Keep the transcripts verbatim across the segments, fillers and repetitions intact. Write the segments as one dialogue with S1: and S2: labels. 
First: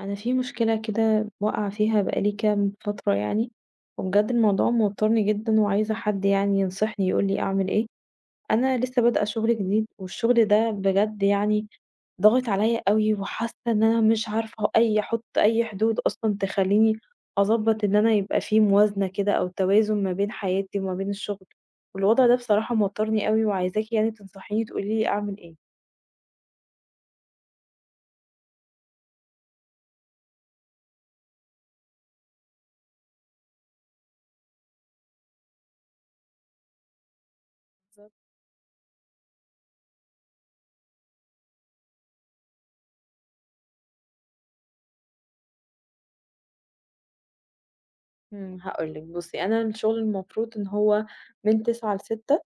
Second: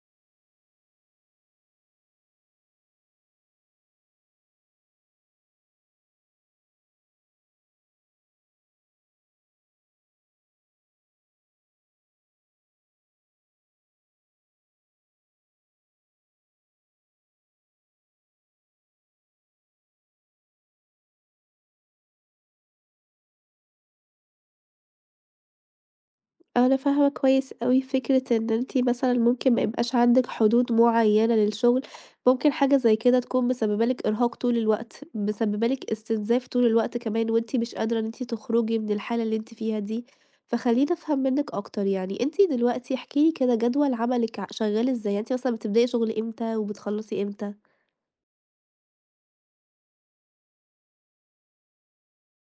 S1: انا في مشكله كده واقعه فيها بقالي كام فتره يعني، وبجد الموضوع موترني جدا وعايزه حد يعني ينصحني يقول لي اعمل ايه. انا لسه بادئه شغل جديد، والشغل ده بجد يعني ضاغط عليا قوي، وحاسه ان انا مش عارفه اي احط اي حدود اصلا تخليني اظبط ان انا يبقى في موازنه كده او توازن ما بين حياتي وما بين الشغل. والوضع ده بصراحه موترني قوي، وعايزاكي يعني تنصحيني تقولي لي اعمل ايه.
S2: آه، أنا فاهمة كويس أوي فكرة إن أنتِ مثلًا ممكن ما يبقاش عندِك حدود معيّنة للشغل، ممكن حاجة زي كده تكون مسببة لِك إرهاق طول الوقت، مسببة لِك استنزاف طول الوقت كمان، وأنتِ مش قادرة إن أنتِ تخرجي من الحالة اللي أنتِ فيها دي. فخلّيني أفهم منِّك أكتر، يعني أنتِ دلوقتي احكي لي كده جدول عملِك ع شغال إزاي؟ يعني أنتِ مثلًا بتبدئي شغل إمتى وبتخلّصي إمتى؟
S1: إمم، هاقول لِك بُصّي، أنا الشغل المفروض إن هو من تسعة ل18:00.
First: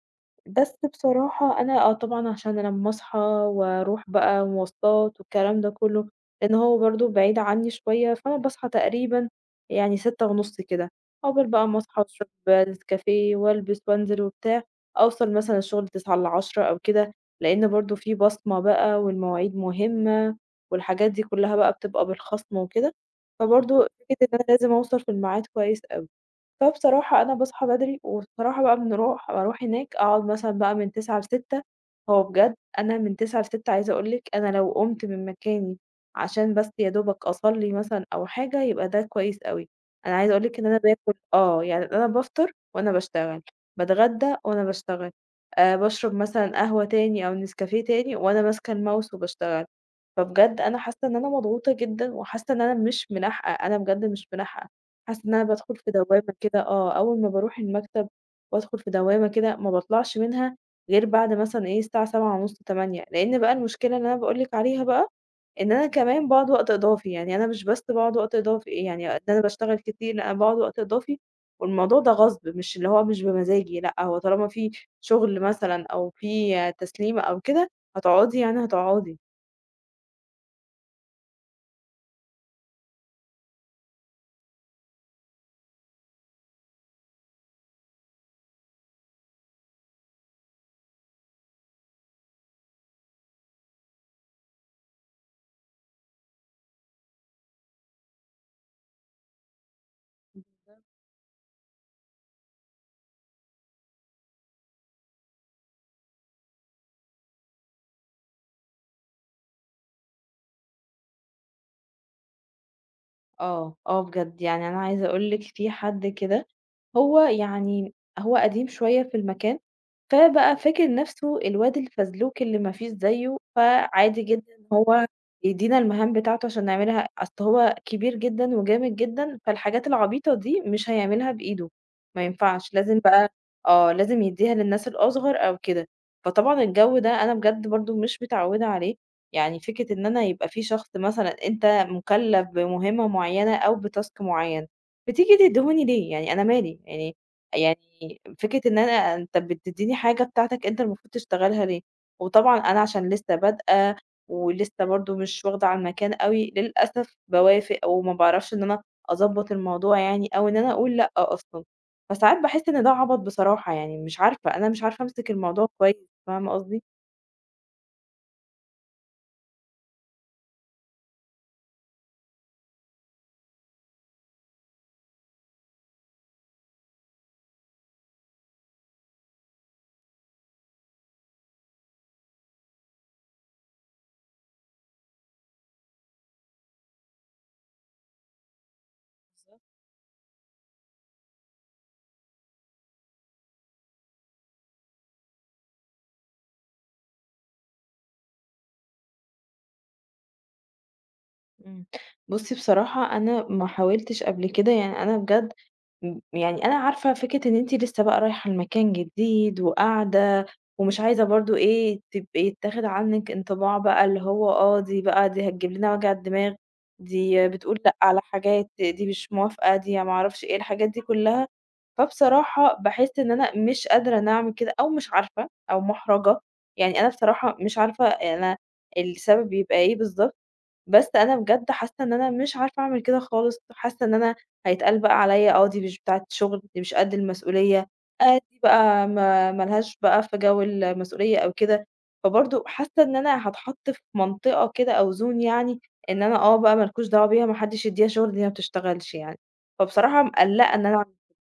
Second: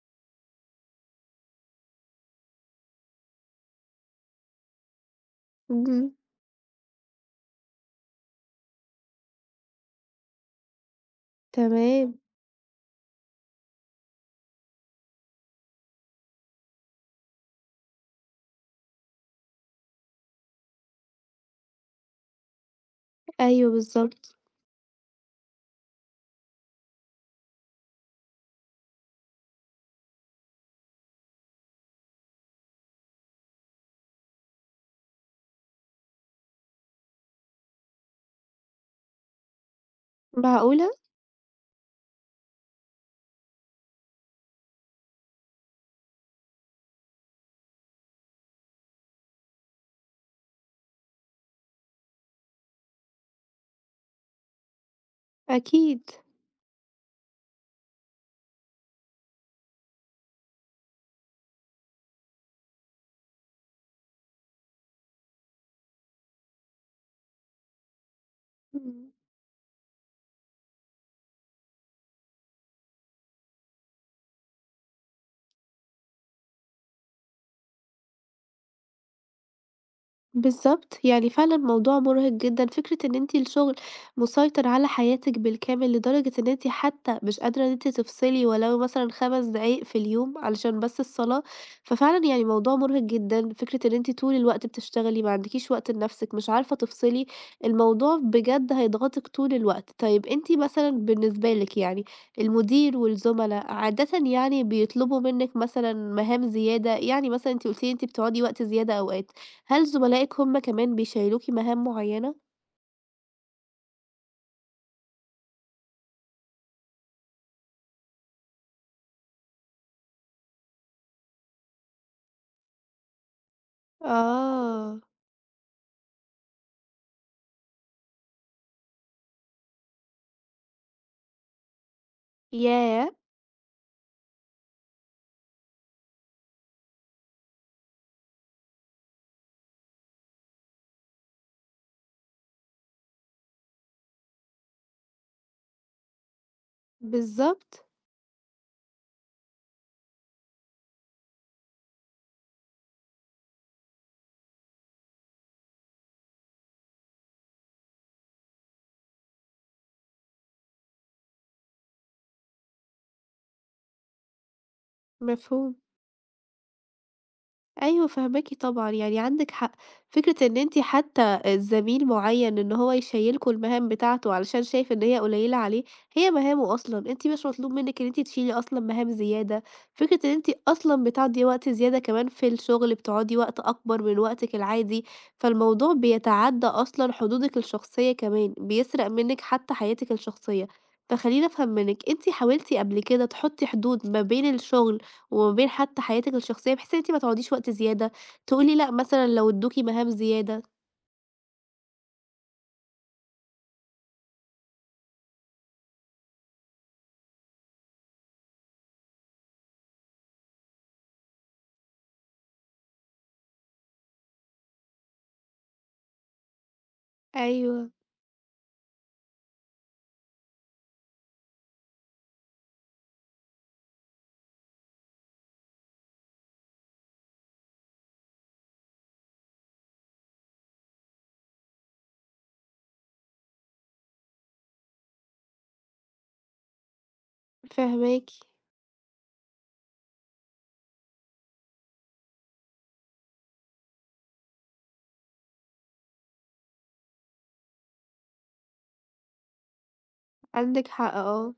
S1: بس بصراحة أنا آه طبعًا عشان أنا أمّا أصحى وأروح بقى مواصلات والكلام ده
S2: اهم،
S1: كلّه، لإن هو برضه بعيد عني شوية، فأنا باصحى تقريبًا يعني ستة ونص كده، عقبال بقى أمّا أصحى
S2: تمام،
S1: وأشرب نسكافيه وألبس وأنزل وبتاع، أوصل مثلًا الشغل تسعة ل10:00 أو كده، لإن برضه في بصمة بقى والمواعيد مهمة والحاجات دي كلّها بقى بتبقى بالخصم وكده،
S2: أيوه
S1: فبرضه فكرة
S2: بالضبط،
S1: إن أنا لازم أوصل في الميعاد كويس أوي. فبصراحة أنا باصحى بدري، وبصراحة بقى بنروح باروح هناك أقعد مثلًا بقى من تسعة ل18:00. هو بجد أنا من تسعة ل18:00 عايزة أقول لِك أنا لو قُمت من مكاني عشان بس يا دوبك أصلّي مثلًا أو حاجة يبقى ده كويس أوي، أنا عايزة أقول لِك إن أنا
S2: معقولة!
S1: باكل آه، يعني أنا بافطر وأنا باشتغل، باتغدى وأنا باشتغل، آآ باشرب مثلًا قهوة تاني أو نسكافيه تاني وأنا ماسكة الماوس وباشتغل. فبجد أنا حاسة إن أنا مضغوطة جدًا، وحاسة إن أنا مش مِنَحّقة، أنا بجد مش مِنَحّقة، حاسة إن أنا بادخل في
S2: أكيد.
S1: دوامة كده آه، أول ما باروح المكتب وأدخل في دوامة كده ما باطلعش منها غير بعد مثلًا إيه الساعة سبعة ونص، تمانية. لأن بقى المشكلة اللي أنا باقول لِك عليها بقى، إن أنا كمان باقعد وقت إضافي، يعني أنا مش بس باقعد وقت إضافي يعني
S2: إمم.
S1: إن أنا باشتغل كتير، لأ، أنا باقعد وقت إضافي والموضوع ده غصب مش اللي هو مش بمزاجي، لأ، هو طالما في شغل مثلًا أو في تسليمة أو كده هتقعدي يعني هتقعدي.
S2: بالضبط، يعني فعلًا موضوع مُرهق جدًا، فكرة إن أنتِ الشغل مسيطر على حياتِك بالكامل، لدرجة إن أنتِ حتى مش قادرة إن أنتِ تفصلي ولو مثلًا خمس دقايق في اليوم علشان بس الصلاة، ففعلًا يعني موضوع مُرهق جدًا، فكرة إن أنتِ طول الوقت بتشتغلي، ما عندكيش وقت لنفسِك، مش عارفة تفصلي، الموضوع بجد هيضغطِك طول الوقت. طيب أنتِ مثلًا بالنسبة لِك يعني المدير والزملا عادةً يعني بيطلبوا منِّك مثلًا مهام زيادة، يعني مثلًا أنتِ قُلتِ لي أنتِ بتقعدي وقت زيادة أوقات. هل زملائِك هم كمان بيشيّلوكِ مهام معيّنة؟
S1: آه، آه بجد، يعني أنا عايزة أقول لِك في حد كده هو يعني هو قديم شوية في المكان، فبقى فاكر نَفْسه الواد الفزلوك اللي ما فيش زيه، فعادي جدًا إن
S2: آه،
S1: هو يدّينا المهام بتاعته عشان نعملها، أصل هو كبير جدًا وجامد جدًا، فالحاجات العبيطة دي مش هيعملها بإيده، ما ينفعش لازم
S2: ياه!
S1: بقى آه، لازم يدّيها للناس الأصغر أو كده، فطبعًا الجو ده أنا بجد برضه مش متعوّدة عليه، يعني فكرة إن أنا يبقى في شخص مثلًا أنت مُكلّف بمهمة معيّنة أو بtask معيّن بتيجي تديهوني ليه؟ يعني أنا مالي؟ يعني يعني
S2: بالضبط،
S1: فكرة إن أنا أنت بتدّيني حاجة بتاعتك أنت المفروض تشتغلها ليه؟ وطبعًا أنا عشان لسه بادئة، ولسه برضه مش واخدة على المكان أوي، للأسف باوافق وما باعرفش إن أنا أضبّط الموضوع يعني أو إن أنا أقول لأ أصلًا، فساعات باحس إن ده عَبَط بصراحة يعني، مش عارفة، أنا مش عارفة أمسك الموضوع
S2: مفهوم.
S1: كويس، فاهمة قصدي؟
S2: أيوه فاهماكِ طبعًا، يعني عندِك حق، فكرة إن أنتِ حتى زميل معيّن إن هو يشيّلكم المهام بتاعته علشان شايف إن هي قليّلة عليه، هي مهامه أصلًا، أنتِ مش مطلوب منِّك إن أنتِ تشيلي أصلًا مهام زيادة، فكرة إن أنتِ أصلًا بتقضّي وقت زيادة كمان في الشغل، بتقعدي وقت أكبر من وقتِك العادي، فالموضوع بيتعدّى أصلًا حدودِك الشخصية كمان، بيسرق منِّك حتى حياتِك الشخصية، فخلّيني أفهم منِّك، أنتِ حاولتِ قبل كده تحطّي حدود ما بين الشغل وما بين حتى حياتِك الشخصية، بحيث إن أنتِ ما تقعديش وقت زيادة، تقولي لأ مثلًا لو ادوكِ مهام زيادة.
S1: إمم. بُصّي بصراحة أنا ما حاولتش قبل كده، يعني أنا بجد م يعني أنا عارفة فكرة إن أنتِ لسه بقى رايحة المكان جديد وقاعدة، ومش عايزة برضه إيه، تبقي يتاخد عنِّك انطباع بقى اللي هو آه، دي بقى دي هتجيب لنا وجع الدماغ، دي بتقول
S2: أيوه،
S1: لأ على حاجات، دي مش موافقة، دي ما أعرفش إيه، الحاجات دي كلّها. فبصراحة باحس إن أنا مش قادرة إن أعمل كده أو مش عارفة أو مُحرَجة، يعني أنا بصراحة مش عارفة أنا السبب بيبقى إيه بالضبط. بس أنا بجد حاسة إن أنا مش عارفة أعمل كده خالص، حاسة إن أنا هيتقال بقى عليّا آه دي مش بتاعة شغل، دي مش قد المسؤولية،
S2: فاهماكِ،
S1: آه دي بقى ما ما لهاش بقى في جو المسؤولية أو كده، فبرضه حاسة إن أنا هاتحط في منطقة كده أو zone يعني إن أنا آه بقى ما لكوش دعوة بيها، ما حدش يدّيها شغل، دي ما بتشتغلش يعني، فبصراحة مقلّقة إن
S2: عندِك
S1: أنا
S2: حق
S1: أعمل.
S2: آه.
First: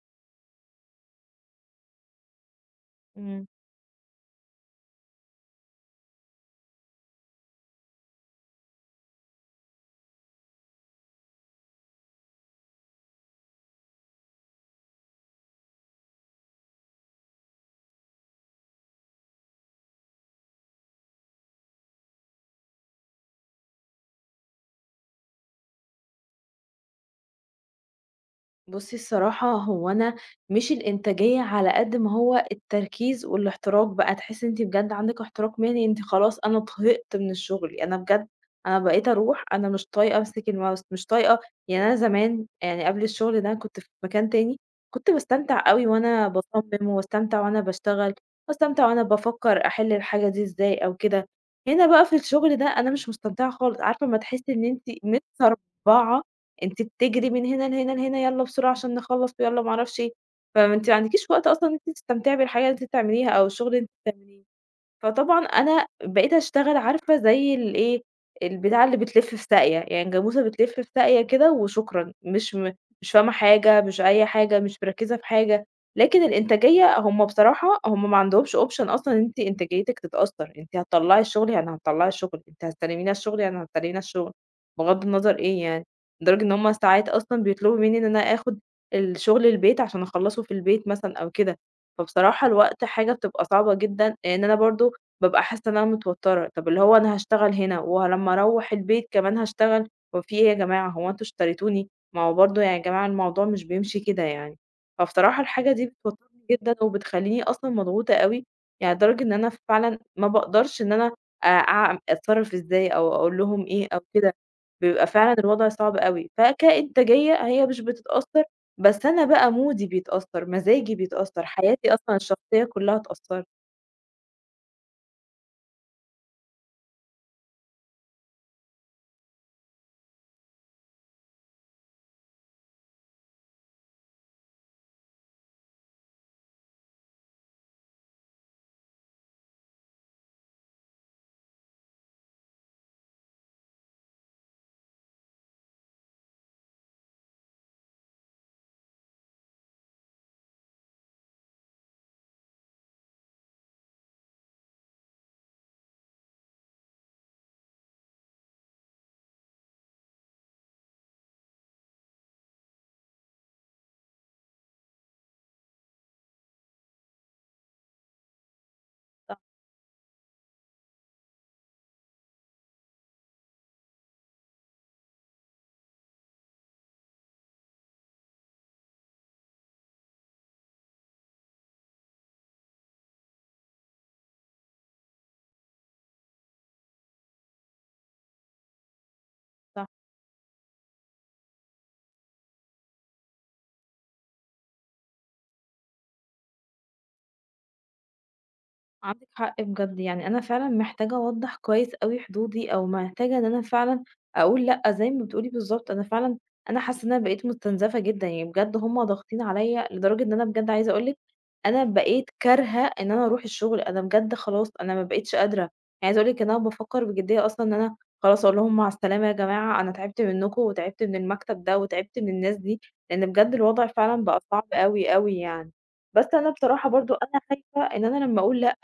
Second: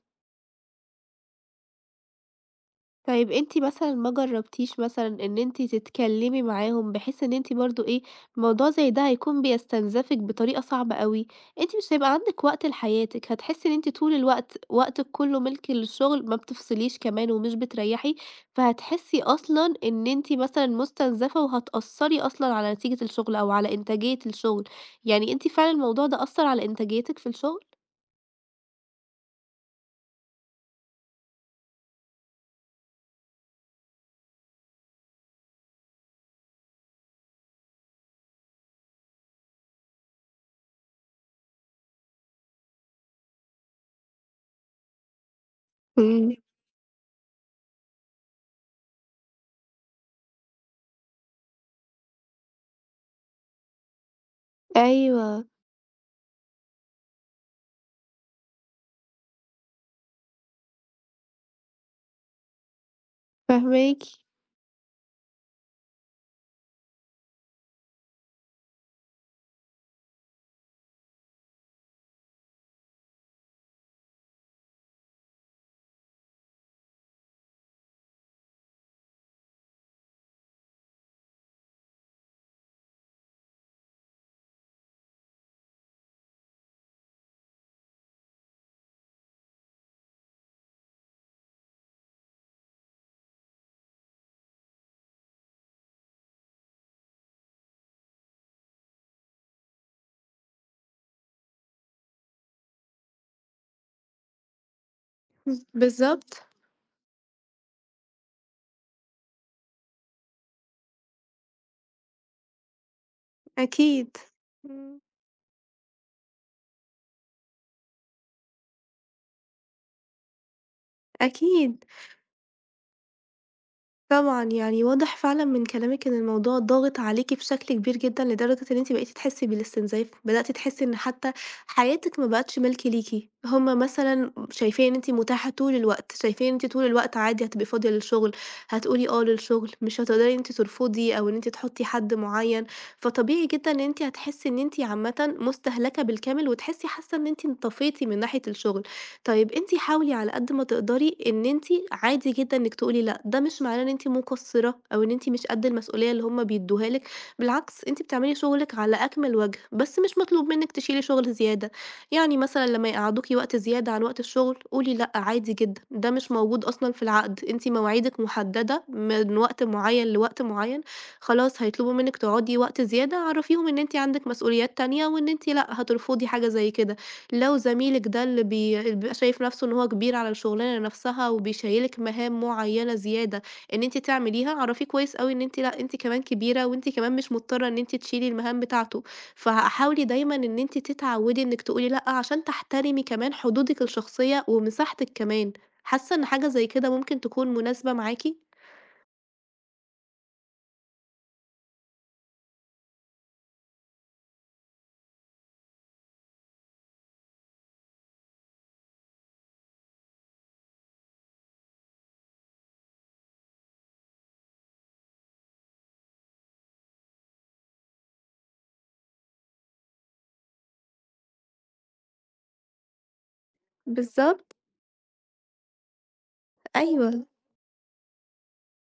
S2: طيب
S1: إمم.
S2: أنتِ مثلًا ما جرّبتيش مثلًا إن أنتِ تتكلّمي معاهم، بحيث إن أنتِ برضه إيه، موضوع زي ده هيكون بيستنزفِك بطريقة صعبة أوي، أنتِ مش هيبقى عندِك وقت لحياتِك، هتحسّي إن أنتِ طول الوقت وقتِك كلّه مِلْك للشغل، ما بتفصليش كمان ومش بتريّحي، فهتحسّي أصلًا إن أنتِ مثلًا مستنزفة وهتأثّري أصلًا على نتيجة الشغل أو على إنتاجية الشغل، يعني أنتِ فعلًا الموضوع ده أثّر على إنتاجيتِك في الشغل؟
S1: بُصّي الصراحة هو أنا مش الإنتاجية على قد ما هو التركيز والاحتراق بقى، تحسّي إن أنتِ بجد عندِك احتراق مهني، أنتِ خلاص أنا طهقت من الشغل، أنا بجد أنا بقيت أروح أنا مش طايقة أمسك الماوس، مش طايقة يعني أنا زمان يعني قبل الشغل ده كنت في مكان تاني، كنت باستمتع أوي وأنا
S2: إمم،
S1: باصمم واستمتع وأنا باشتغل، واستمتع وأنا بافكّر أحل الحاجة دي إزاي أو كده، هنا بقى في الشغل ده أنا مش مستمتعة خالص، عارفة أمّا تحسّي إن أنتِ
S2: أيوه،
S1: متسربعة أنتِ بتجري من هنا لهنا لهنا، يالّا بسرعة عشان نخلّص ويالّا ما أعرفش إيه، فأنتِ ما عندكيش وقت أصلًا إن أنتِ تستمتعي بالحاجة اللي أنتِ بتعمليها أو الشغل اللي أنتِ
S2: فاهماكِ،
S1: بتعمليه. فطبعًا أنا بقيت أشتغل عارفة زي الإيه، البتاعة اللي بتلِف في ساقية، يعني جاموسة بتلِف في ساقية كده وشكرًا، مش م مش فاهمة حاجة، مش أي حاجة، مش مركّزة في حاجة، لكن الإنتاجية هم بصراحة هم ما عندهمش option أصلًا إن أنتِ إنتاجيتِك تتأثّر، أنتِ هتطلّعي الشغل يعني هتطلّعي الشغل، أنتِ هتستلمينا الشغل يعني هتستلمينا الشغل، بغض النظر إيه يعني، لدرجة إن هم ساعات أصلًا بيطلبوا منّي إن أنا آخُد الشغل البيت عشان أخلّصه في البيت مثلًا أو كده، فبصراحة الوقت حاجة بتبقى صعبة جدًا، لإن أنا برضه بابقى حاسة إن أنا متوترة، طب اللي هو أنا هاشتغل هنا ولمّا أروّح البيت كمان هاشتغل، هو في إيه يا جماعة هو أنتم اشتريتوني؟ ما هو برضه يعني يا جماعة الموضوع مش بيمشي كده يعني، فبصراحة الحاجة دي
S2: بالضبط،
S1: بتوترني جدًا وبتخلّيني أصلًا مضغوطة أوي، يعني لدرجة إن أنا فعلًا ما باقدرش إن أنا أ أع أتصرّف إزاي أو أقول لهم إيه أو
S2: أكيد.
S1: كده،
S2: إمم.
S1: بيبقى فعلًا الوضع صعب أوي، فكإنتاجية هي مش بتتأثّر، بس أنا بقى مودي بيتأثّر، مزاجي بيتأثّر،
S2: أكيد
S1: حياتي أصلًا الشخصية كلّها اتأثّرت،
S2: طبعًا، يعني واضح فعلًا من كلامِك إن الموضوع ضاغط عليكِ بشكل كبير جدًا، لدرجة إن أنتِ بقيتِ تحسي بالاستنزاف، بدأتِ تحسي إن حتى حياتِك ما بقتش ملك ليكِ، هُم مثلًا شايفين إن أنتِ متاحة طول الوقت، شايفين إن أنتِ طول الوقت عادي هتبقي فاضية للشغل، هتقولي آه للشغل، مش هتقدري إن أنتِ ترفضي أو إن أنتِ تحطي حد معين، فطبيعي جدًا إن أنتِ هتحسي إن أنتِ عامةً مستهلكة بالكامل، وتحسي حاسة إن أنتِ انطفيتِ من ناحية الشغل. طيب أنتِ حاولي على قد ما تقدري إن أنتِ عادي جدًا إنِّك تقولي لأ، ده مش معناه إن أنتِ مقصّرة أو إن أنتِ مش قد المسؤولية اللي هُم بيدّوها لِك، بالعكس أنتِ بتعملي شغلِك على أكمل وجه، بس مش مطلوب منِّك تشيلي شغل زيادة، يعني مثلًا لمّا يقعّدوكِ وقت زيادة عن وقت الشغل، قولي لأ عادي جدًا، ده مش موجود أصلًا في العقد، أنتِ مواعيدِك محددة من وقت معيّن لوقت معيّن، خلاص هيطلبوا منِّك تقعدي وقت زيادة عرّفيهم إن أنتِ عندِك مسؤوليات تانية وإن أنتِ لأ، هترفضي حاجة زي كده. لو زميلِك ده اللي بي اللي بيبقى شايف نفسه إن هو كبير على الشغلانة نفسها، وبيشيّلِك مهام معيّنة زيادة إن أنتِ تعمليها، اعرفيه كويس أوي إن أنتِ لأ، أنتِ كمان كبيرة، وأنتِ كمان مش مضطرة إن أنتِ تشيلي المهام بتاعته،
S1: صح.
S2: فحاولي دايمًا إن أنتِ تتعودي إنِك تقولي لأ، عشان تحترمي كمان حدودِك الشخصية ومساحتِك كمان، حاسة إن حاجة زي كده ممكن تكون مناسبة معاكِ؟
S1: عندِك حق بجد، يعني أنا فعلًا محتاجة أوضّح كويس أوي حدودي أو محتاجة إن أنا فعلًا أقول لأ، زي ما بتقولي بالضبط، أنا فعلًا أنا حاسة إن أنا بقيت مستنزفة جدًا، يعني بجد هُم ضاغطين عليَّ لدرجة إن أنا بجد عايزة أقول لِك أنا بقيت كارهة إن أنا أروح الشغل، أنا بجد خلاص أنا ما بقيتش قادرة، يعني عايزة أقول لِك إن أنا بافكر بجدية أصلًا إن أنا خلاص أقول لهم مع السلامة يا جماعة، أنا تعبت منكم وتعبت من المكتب ده وتعبت من الناس دي، لأن بجد الوضع فعلًا بقى
S2: بالضبط،
S1: صعب أوي، أوي يعني. بس أنا بصراحة برضه
S2: أيوه.
S1: أنا خايفة إن أنا لمّا أقول لأ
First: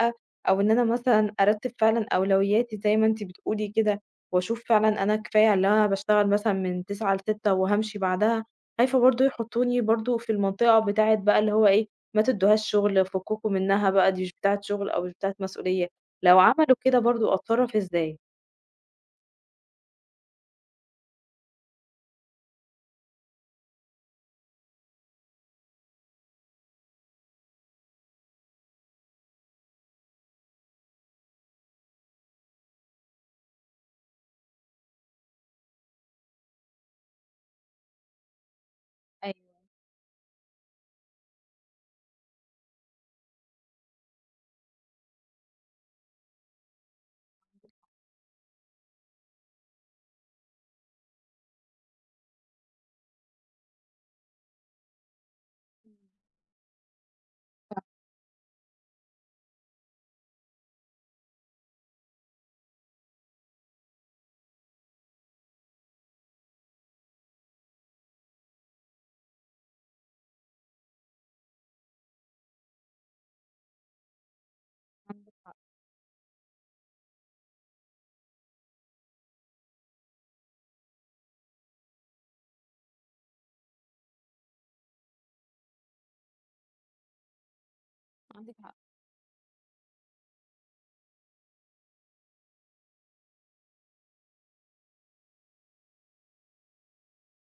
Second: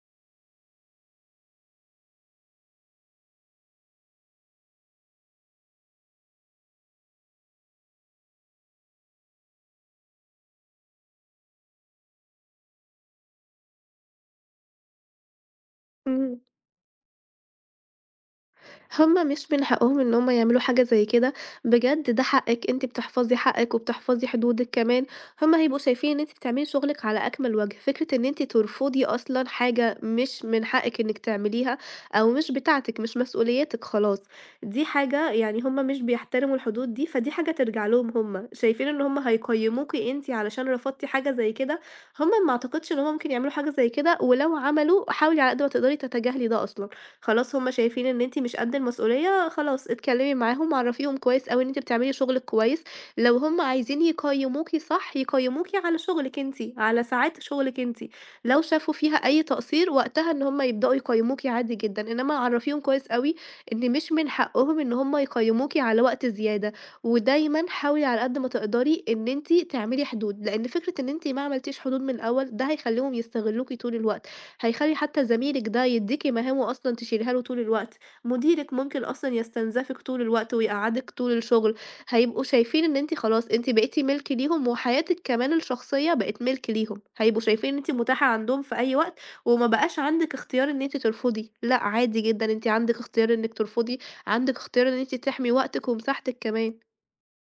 S1: أو إن أنا مثلًا أرتّب فعلًا أولوياتي زي ما أنتِ بتقولي كده، وأشوف فعلًا أنا كفاية على اللي أنا باشتغل مثلًا من تسعة ل18:00 وهامشي بعدها، خايفة برضه يحطّوني برضه في المنطقة بتاعة بقى اللي هو إيه، ما تدّوهاش شغل، فكّكم منها بقى دي مش بتاعة شغل أو مش بتاعة مسؤولية، لو
S2: إمم.
S1: عملوا كده برضه أتصرّف إزاي؟
S2: هُم مش من حقهم إن هُم يعملوا حاجة زي كده، بجد ده حقِّك، أنتِ بتحفظي حقِّك وبتحفظي حدودِك كمان، هُم هيبقوا شايفين إن أنتِ بتعملي شغلِك على أكمل وجه، فكرة إن أنتِ ترفضي أصلًا حاجة مش من حقِّك إنِّك تعمليها أو مش بتاعتِك، مش مسؤوليتِك خلاص، دي حاجة يعني هُم مش بيحترموا الحدود دي، فدي حاجة ترجع لهم هُم، شايفين إن هُم
S1: أيوه،
S2: هيقيّموكِ أنتِ علشان رفضتِ حاجة زي كده، هُم ما أعتقدش إن هُم ممكن يعملوا حاجة زي كده، ولو عملوا حاولي على قد ما تقدري تتجاهلي ده أصلًا. خلاص هُم شايفين إن أنتِ مش قد المسؤولية، خلاص اتكلمي معاهم، عرّفيهم كويس أوي إن أنتِ بتعملي شغلِك كويس، لو هُم عايزين يقيّموكِ صح، يقيّموكِ على شغلِك أنتِ، على ساعات شغلِك أنتِ، لو شافوا فيها أي تقصير وقتها إن هُم يبدؤوا يقيّموكِ عادي جدًا، إنما عرّفيهم كويس أوي إن مش من حقهم إن هُم يقيّموكِ على وقت زيادة، ودايمًا حاولي على قد ما تقدري إن أنتِ تعملي حدود، لإن فكرة إن أنتِ ما عملتيش حدود من الأول ده هيخلّيهم يستغلوكِ طول الوقت. هيخلّي حتى زميلِك ده يدّيكِ مهامه أصلًا تشيليها له طول الوقت، مديرِك ممكن أصلًا يستنزفِك طول الوقت ويقعّدِك طول الشغل، هيبقوا شايفين إن أنتِ خلاص أنتِ بقيتِ مِلْك ليهم، وحياتِك كمان الشخصية بقت مِلْك ليهم، هيبقوا شايفين إن أنتِ متاحة
S1: عندِك
S2: عندهم في
S1: حق.
S2: أي وقت، وما بقاش عندِك اختيار إن أنتِ ترفضي، لأ عادي جدًا أنتِ عندِك اختيار إنِّك ترفضي، عندِك اختيار إن أنتِ تحمي وقتِك ومساحتِك كمان.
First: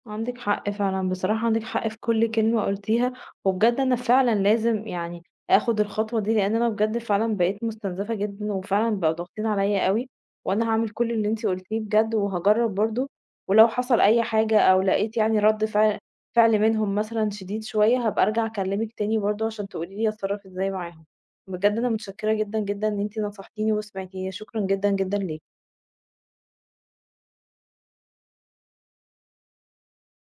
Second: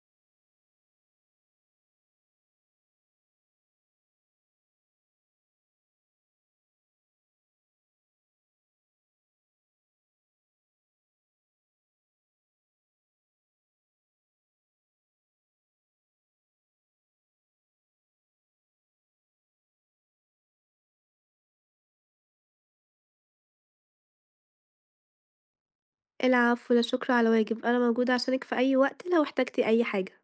S1: عندِك حق فعلًا، بصراحة عندِك حق في كل كلمة قُلتيها، وبجد أنا فعلًا لازم يعني آخُد الخطوة دي، لإن أنا بجد فعلًا بقيت مُستنزفة جدًا، وفعلًا بقوا ضاغطين عليَّ أوي، وأنا هاعمل كل اللي أنتِ قُلتيه بجد، وهاجرّب برضه، ولو حصل أي حاجة أو لقيت يعني رَد فعل فعل منهم مثلًا شديد شوية، هابقى أرجع أكلمِك تاني برضه عشان تقولي لي أتصرّف إزاي معاهم. بجد أنا متشكرة جدًا، جدًا إن أنتِ نصحتيني وسمعتيني، شكرًا جدًا، جدًا ليكِ.
S2: العفو، لا شكر على واجب، أنا موجودة عشانِك في أي وقت لو احتجتِ أي حاجة.